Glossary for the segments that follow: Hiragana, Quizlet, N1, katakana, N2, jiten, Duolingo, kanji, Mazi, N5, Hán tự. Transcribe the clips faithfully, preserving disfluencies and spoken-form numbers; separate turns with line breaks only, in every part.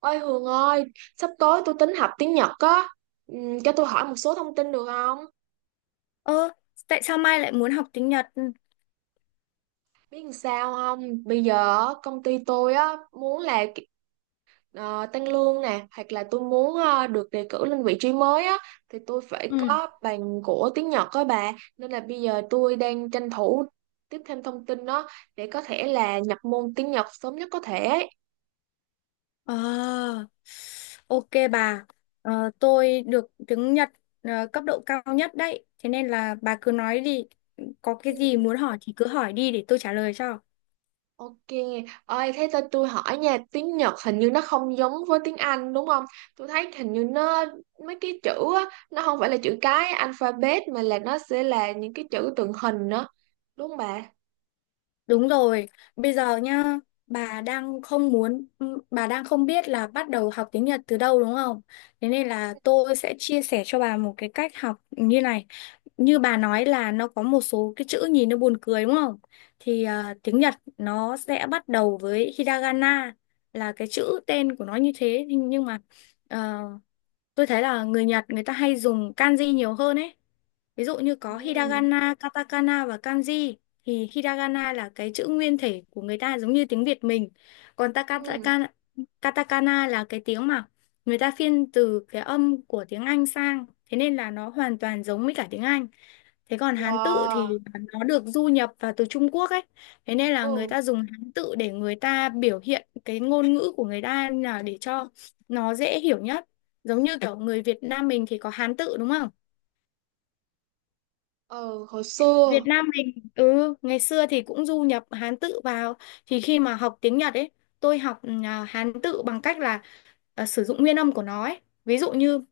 Ôi Hường ơi, sắp tới tôi tính học tiếng Nhật á. Ừm, cho tôi hỏi một số thông tin được không?
Ơ, Tại sao Mai lại muốn học tiếng Nhật?
Biết làm sao không? Bây giờ á, công ty tôi á muốn là ờ, tăng lương nè, hoặc là tôi muốn ờ, được đề cử lên vị trí mới á, thì tôi phải
Ừ.
có bằng của tiếng Nhật á bà, nên là bây giờ tôi đang tranh thủ tiếp thêm thông tin đó để có thể là nhập môn tiếng Nhật sớm nhất có thể.
Ờ, ok bà. Ờ, tôi được tiếng Nhật ờ, cấp độ cao nhất đấy. Thế nên là bà cứ nói đi. Có
Ừ.
cái gì muốn hỏi thì cứ hỏi đi để tôi trả lời cho.
Ok, ơi thế cho tôi hỏi nha, tiếng Nhật hình như nó không giống với tiếng Anh đúng không? Tôi thấy hình như nó mấy cái chữ á, nó không phải là chữ cái alphabet mà là nó sẽ là những cái chữ tượng hình đó, đúng không bà?
Đúng rồi, bây giờ nhá, bà đang không muốn, ừm, bà đang không biết là bắt đầu học tiếng Nhật từ đâu đúng không? Thế nên là tôi sẽ chia sẻ cho bà một cái cách học như này. Như bà nói là nó có một số cái chữ nhìn nó buồn cười đúng không? Thì à, tiếng Nhật nó sẽ bắt đầu với Hiragana là cái chữ tên của nó như thế. Nhưng nhưng mà ờ, tôi thấy là người Nhật người ta hay dùng kanji nhiều hơn ấy. Ví dụ như có
Ừ,
hiragana, katakana và kanji, thì hiragana là cái chữ nguyên thể của người ta giống như tiếng Việt mình. Còn ta-
ừ,
katakana, katakana là cái tiếng mà người ta phiên từ cái âm của tiếng Anh sang. Thế nên là nó hoàn toàn giống với cả tiếng Anh. Thế còn Hán tự
wow,
thì nó được du nhập vào từ Trung Quốc ấy. Thế nên là người
ừ,
ta dùng Hán tự để người ta biểu hiện cái ngôn ngữ của người ta là để cho nó dễ hiểu nhất. Giống như kiểu người Việt Nam mình thì có Hán tự đúng không?
ừ, hồi
Việt
xưa,
Nam mình ừ ngày xưa thì cũng du nhập Hán tự vào, thì khi mà học tiếng Nhật ấy, tôi học ừ, à, Hán tự bằng cách là à, sử dụng nguyên âm của nó ấy, ví dụ như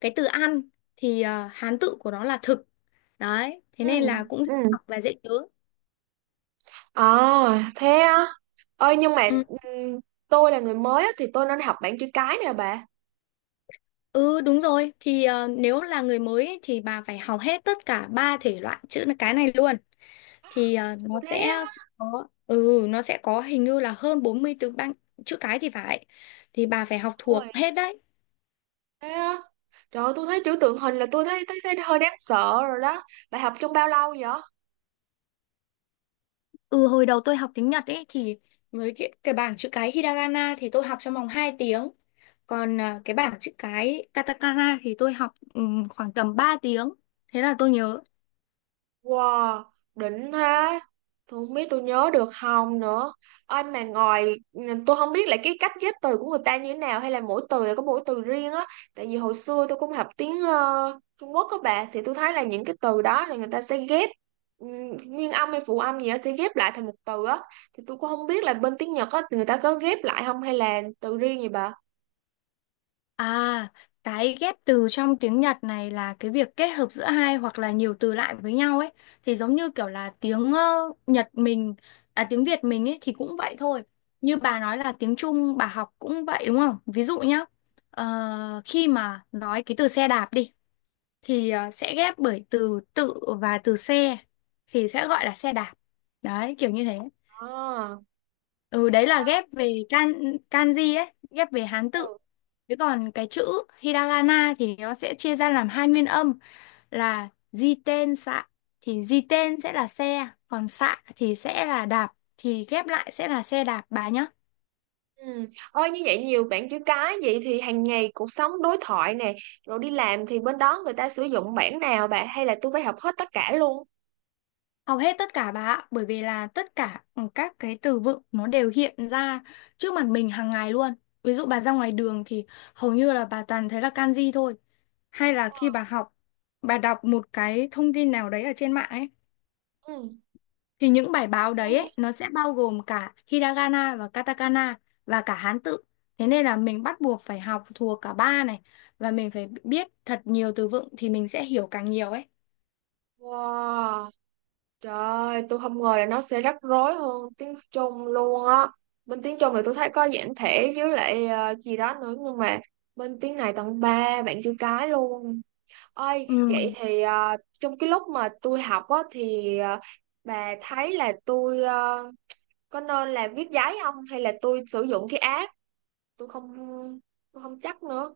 cái từ ăn thì à, Hán tự của nó là thực đấy, thế
ừ,
nên là cũng dễ
ừ,
học và dễ nhớ.
à, thế á, ơi nhưng mà
Ừ,
ừ, tôi là người mới á, thì tôi nên học bảng chữ cái nè bà,
ừ, đúng rồi, thì à, nếu là người mới ấy, thì bà phải học hết tất cả ba thể loại chữ cái này luôn. Thì à,
kiểu
nó
thế
sẽ có, ừ nó sẽ có hình như là hơn bốn mươi từ ban chữ cái thì phải, thì bà phải học thuộc
á.
hết đấy.
Thế á? Trời ơi, tôi thấy chữ tượng hình là tôi thấy, thấy thấy hơi đáng sợ rồi đó. Bà học trong bao lâu vậy?
Ừ hồi đầu tôi học tiếng Nhật ấy, thì với cái, cái bảng chữ cái hiragana thì tôi học trong vòng hai tiếng. Còn à, cái bảng chữ cái katakana thì tôi học ừm, khoảng tầm ba tiếng. Thế là tôi nhớ.
Wow, đỉnh thế. Tôi không biết tôi nhớ được không nữa. Ơi mà ngoài tôi không biết là cái cách ghép từ của người ta như thế nào hay là mỗi từ là có mỗi từ riêng á. Tại vì hồi xưa tôi cũng học tiếng ờ, Trung Quốc các bạn thì tôi thấy là những cái từ đó là người ta sẽ ghép ừm, nguyên âm hay phụ âm gì đó sẽ ghép lại thành một từ á. Thì tôi cũng không biết là bên tiếng Nhật á người ta có ghép lại không hay là từ riêng gì bà?
À, cái ghép từ trong tiếng Nhật này là cái việc kết hợp giữa hai hoặc là nhiều từ lại với nhau ấy. Thì giống như kiểu là tiếng ờ, Nhật mình, à, tiếng Việt mình ấy, thì cũng vậy thôi. Như bà nói là tiếng Trung bà học cũng vậy đúng không? Ví dụ nhá, ờ, khi mà nói cái từ xe đạp đi, thì ờ, sẽ ghép bởi từ tự và từ xe, thì sẽ gọi là xe đạp, đấy kiểu như thế. ừ Đấy là ghép về kan kanji ấy, ghép về Hán tự.
À.
Thế còn cái chữ hiragana thì nó sẽ chia ra làm hai nguyên âm là jiten xạ, thì jiten sẽ là xe, còn xạ thì sẽ là đạp, thì ghép lại sẽ là xe đạp, bà nhá.
Ừ. Ôi như vậy nhiều bạn chữ cái vậy thì hàng ngày cuộc sống đối thoại nè rồi đi làm thì bên đó người ta sử dụng bản nào bạn hay là tôi phải học hết tất cả luôn.
Hầu hết tất cả bà ạ, bởi vì là tất cả ừ, các cái từ vựng nó đều hiện ra trước mặt mình hàng ngày luôn. Ví dụ bà ra ngoài đường thì hầu như là bà toàn thấy là kanji thôi. Hay là
Ờ,
khi bà học, bà đọc một cái thông tin nào đấy ở trên mạng ấy,
ừ.
thì những bài báo đấy ấy, nó sẽ bao gồm cả hiragana và katakana và cả Hán tự. Thế nên là mình bắt buộc phải học thuộc cả ba này, và mình phải biết thật nhiều từ vựng thì mình sẽ hiểu càng nhiều ấy.
Wow, trời ơi, tôi không ngờ là nó sẽ rắc rối hơn tiếng Trung luôn á. Bên tiếng Trung thì tôi thấy có giản thể với lại ờ, gì đó nữa nhưng mà bên tiếng này tận ba bạn chữ cái luôn. Ơi vậy
Ừ.
thì ờ, trong cái lúc mà tôi học á thì ờ, bà thấy là tôi ờ, có nên là viết giấy không hay là tôi sử dụng cái app, tôi không tôi không chắc nữa,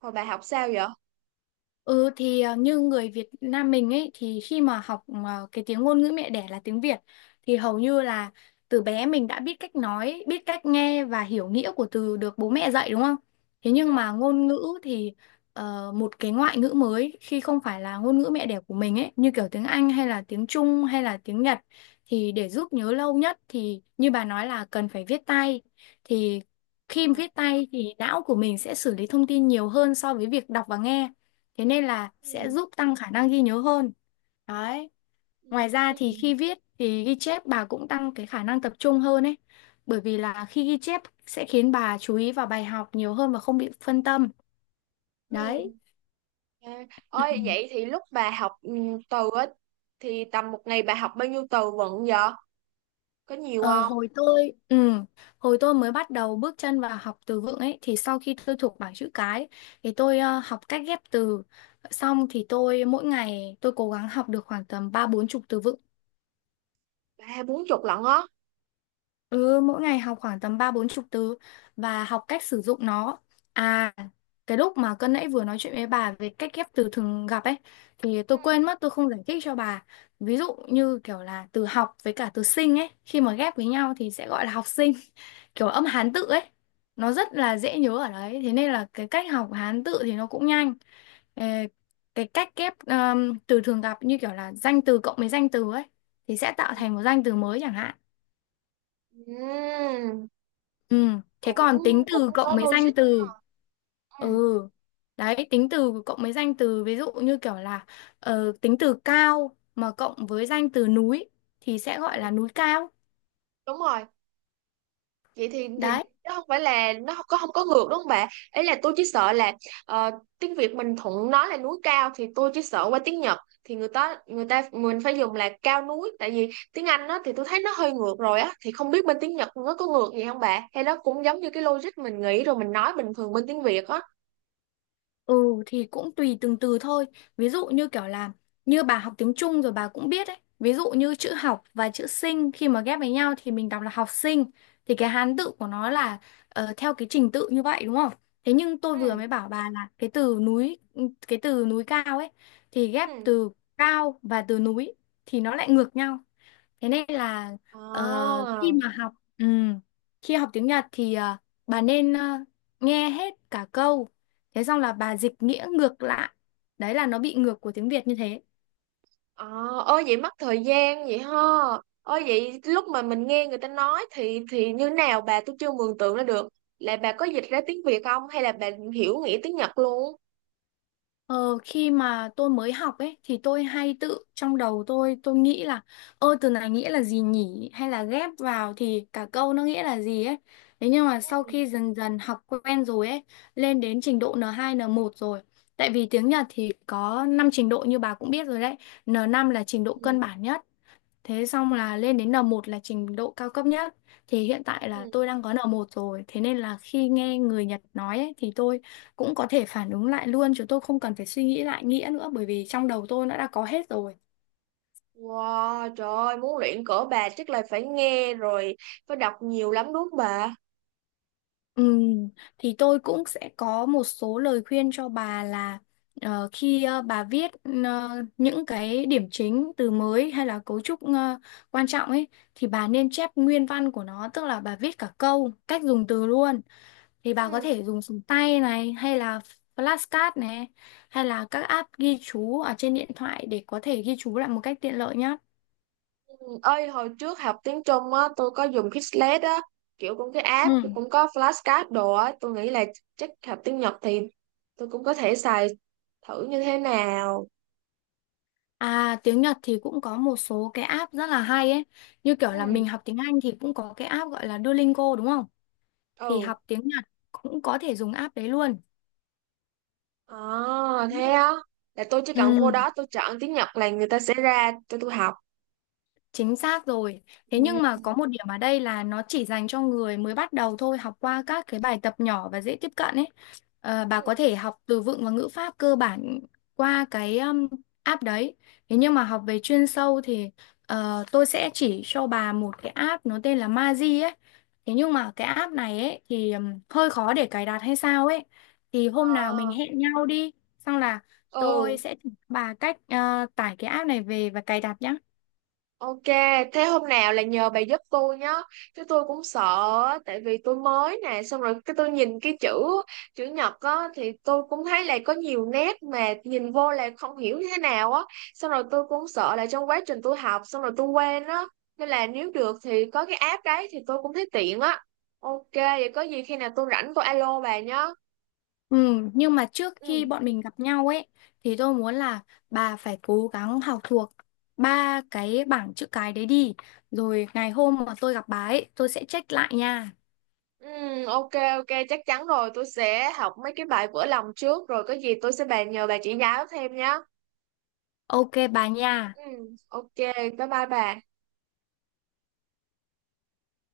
hồi bà học sao vậy?
Ừ thì à, như người Việt Nam mình ấy, thì khi mà học à, cái tiếng ngôn ngữ mẹ đẻ là tiếng Việt, thì hầu như là từ bé mình đã biết cách nói, biết cách nghe và hiểu nghĩa của từ được bố mẹ dạy đúng không? Thế
Ừ.
nhưng mà ngôn ngữ thì ờ, một cái ngoại ngữ mới khi không phải là ngôn ngữ mẹ đẻ của mình ấy, như kiểu tiếng Anh hay là tiếng Trung hay là tiếng Nhật, thì để giúp nhớ lâu nhất thì như bà nói là cần phải viết tay. Thì
Ờ,
khi viết tay thì não của mình sẽ xử lý thông tin nhiều hơn so với việc đọc và nghe. Thế nên là sẽ
Ừ.
giúp tăng khả năng ghi nhớ hơn. Đấy.
Ừ.
Ngoài ra thì khi viết thì ghi chép bà cũng tăng cái khả năng tập trung hơn ấy. Bởi vì là khi ghi chép sẽ khiến bà chú ý vào bài học nhiều hơn và không bị phân tâm.
Ừ.
Đấy.
À,
Ừ.
ôi vậy thì lúc bà học ừ, từ á thì tầm một ngày bà học bao nhiêu từ vựng vậy, có nhiều
Ờ,
không?
hồi tôi ừ, hồi tôi mới bắt đầu bước chân vào học từ vựng ấy, thì sau khi tôi thuộc bảng chữ cái thì tôi ờ, học cách ghép từ, xong thì tôi, mỗi ngày tôi cố gắng học được khoảng tầm ba bốn chục từ vựng.
Ba hai bốn chục lận á.
Ừ, mỗi ngày học khoảng tầm ba bốn chục từ và học cách sử dụng nó. À, cái lúc mà cân nãy vừa nói chuyện với bà về cách ghép từ thường gặp ấy, thì
Ừ.
tôi quên mất tôi không giải thích cho bà. Ví dụ như kiểu là từ học với cả từ sinh ấy, khi mà ghép với nhau thì sẽ gọi là học sinh, kiểu âm Hán tự ấy. Nó rất là dễ nhớ ở đấy, thế nên là cái cách học Hán tự thì nó cũng nhanh. Ờ, cái cách ghép ờm, từ thường gặp như kiểu là danh từ cộng với danh từ ấy, thì sẽ tạo
Ừ.
thành một danh từ mới chẳng hạn.
Ừ.
Ừ, Thế
Cũng
còn tính
cũng
từ
có
cộng mấy danh
logic nha.
từ.
Ừ.
Ừ. Đấy, tính từ cộng mấy danh từ, ví dụ như kiểu là ờ, tính từ cao mà cộng với danh từ núi thì sẽ
Ừ.
gọi là núi cao.
Đúng rồi, vậy thì thì
Đấy.
nó không phải là nó không có không có ngược đúng không bà, ấy là tôi chỉ sợ là ờ, tiếng Việt mình thuận nói là núi cao thì tôi chỉ sợ qua tiếng Nhật thì người ta người ta mình phải dùng là cao núi, tại vì tiếng Anh nó thì tôi thấy nó hơi ngược rồi á, thì không biết bên tiếng Nhật nó có ngược gì không bà hay nó cũng giống như cái logic mình nghĩ rồi mình nói bình thường bên tiếng Việt á.
Ừ thì cũng tùy từng từ thôi. Ví dụ như kiểu là như bà học tiếng Trung rồi bà cũng biết ấy. Ví dụ như chữ học và chữ sinh khi mà ghép với nhau thì mình đọc là học sinh. Thì cái Hán tự của nó là ờ, theo cái trình tự như vậy đúng không? Thế nhưng tôi vừa
Ừ,
mới bảo bà là cái từ núi cái từ núi cao ấy, thì ghép
ừ,
từ cao và từ núi thì nó lại ngược nhau. Thế nên là ờ, khi
Ờ.
mà học ừ, khi học tiếng Nhật thì ờ, bà nên ờ, nghe hết cả câu. Thế xong là bà dịch nghĩa ngược lại. Đấy là nó bị ngược của tiếng Việt như thế.
Ờ, ôi vậy mất thời gian vậy ha. Ôi vậy lúc mà mình nghe người ta nói thì thì như nào bà, tôi chưa mường tượng ra được. Là bà có dịch ra tiếng Việt không hay là bà hiểu nghĩa tiếng Nhật luôn?
Ờ, Khi mà tôi mới học ấy thì tôi hay tự trong đầu tôi tôi nghĩ là, ơ từ này nghĩa là gì nhỉ, hay là ghép vào thì cả câu nó nghĩa là gì ấy. Thế nhưng mà sau
Ừ.
khi dần dần học quen rồi ấy, lên đến trình độ en hai en một rồi. Tại vì tiếng Nhật thì có năm trình độ như bà cũng biết rồi đấy. en năm là trình độ
Ừ,
cơ bản nhất, thế xong là lên đến en một là trình độ cao cấp nhất. Thì hiện tại là
ừ.
tôi đang có en một rồi. Thế nên là khi nghe người Nhật nói ấy, thì tôi cũng có thể phản ứng lại luôn. Chứ tôi không cần phải suy nghĩ lại nghĩa nữa. Bởi vì trong đầu tôi nó đã có hết rồi.
Wow, trời ơi, muốn luyện cỡ bà chắc là phải nghe rồi, phải đọc nhiều lắm đúng không bà?
Ừm, thì tôi cũng sẽ có một số lời khuyên cho bà là ờ, khi ờ, bà viết ờ, những cái điểm chính, từ mới hay là cấu trúc ờ, quan trọng ấy, thì bà nên chép nguyên văn của nó. Tức là bà viết cả câu, cách dùng từ luôn. Thì bà có
Ừ.
thể dùng súng tay này, hay là flashcard này, hay là các app ghi chú ở trên điện thoại để có thể ghi chú lại một cách tiện lợi nhé.
Ừ. Ơi hồi trước học tiếng Trung á, tôi có dùng Quizlet á, kiểu cũng cái app, tôi
Ừ.
cũng có flashcard đồ á, tôi nghĩ là chắc học tiếng Nhật thì tôi cũng có thể xài thử như thế nào.
À tiếng Nhật thì cũng có một số cái app rất là hay ấy. Như kiểu
Ừ.
là mình học tiếng Anh thì cũng có cái app gọi là Duolingo đúng không? Thì
Ừ.
học tiếng Nhật cũng có thể dùng app đấy luôn.
À, thế á. Là tôi chỉ cần vô
Ừ.
đó tôi chọn tiếng Nhật là người ta sẽ ra cho tôi học.
Chính xác rồi. Thế
Ừ.
nhưng mà có một điểm ở đây là nó chỉ dành cho người mới bắt đầu thôi, học qua các cái bài tập nhỏ và dễ tiếp cận ấy. Ờ, bà
Ừ.
có thể học từ vựng và ngữ pháp cơ bản qua cái um, app đấy. Thế nhưng mà học về chuyên sâu thì ờ, tôi sẽ chỉ cho bà một cái app nó tên là Mazi ấy. Thế nhưng mà cái app này ấy thì um, hơi khó để cài đặt hay sao ấy. Thì hôm nào mình
À,
hẹn nhau đi, xong là tôi
ừ.
sẽ chỉ cho bà cách ờ, tải cái app này về và cài đặt nhá.
Ok, thế hôm nào là nhờ bà giúp tôi nhá. Chứ tôi cũng sợ á, tại vì tôi mới nè, xong rồi cái tôi nhìn cái chữ chữ nhật á thì tôi cũng thấy là có nhiều nét mà nhìn vô là không hiểu như thế nào á. Xong rồi tôi cũng sợ là trong quá trình tôi học xong rồi tôi quên á. Nên là nếu được thì có cái app đấy thì tôi cũng thấy tiện á. Ok, vậy có gì khi nào tôi rảnh tôi alo bà nhá.
Ừ, nhưng mà trước khi
Ừ.
bọn mình gặp nhau ấy thì tôi muốn là bà phải cố gắng học thuộc ba cái bảng chữ cái đấy đi. Rồi ngày hôm mà tôi gặp bà ấy, tôi sẽ check lại nha.
Ừ, ok, ok chắc chắn rồi, tôi sẽ học mấy cái bài vỡ lòng trước rồi có gì tôi sẽ bàn nhờ bà chỉ giáo thêm nhá.
Ok bà nha.
Ừ, ok, bye bye bà.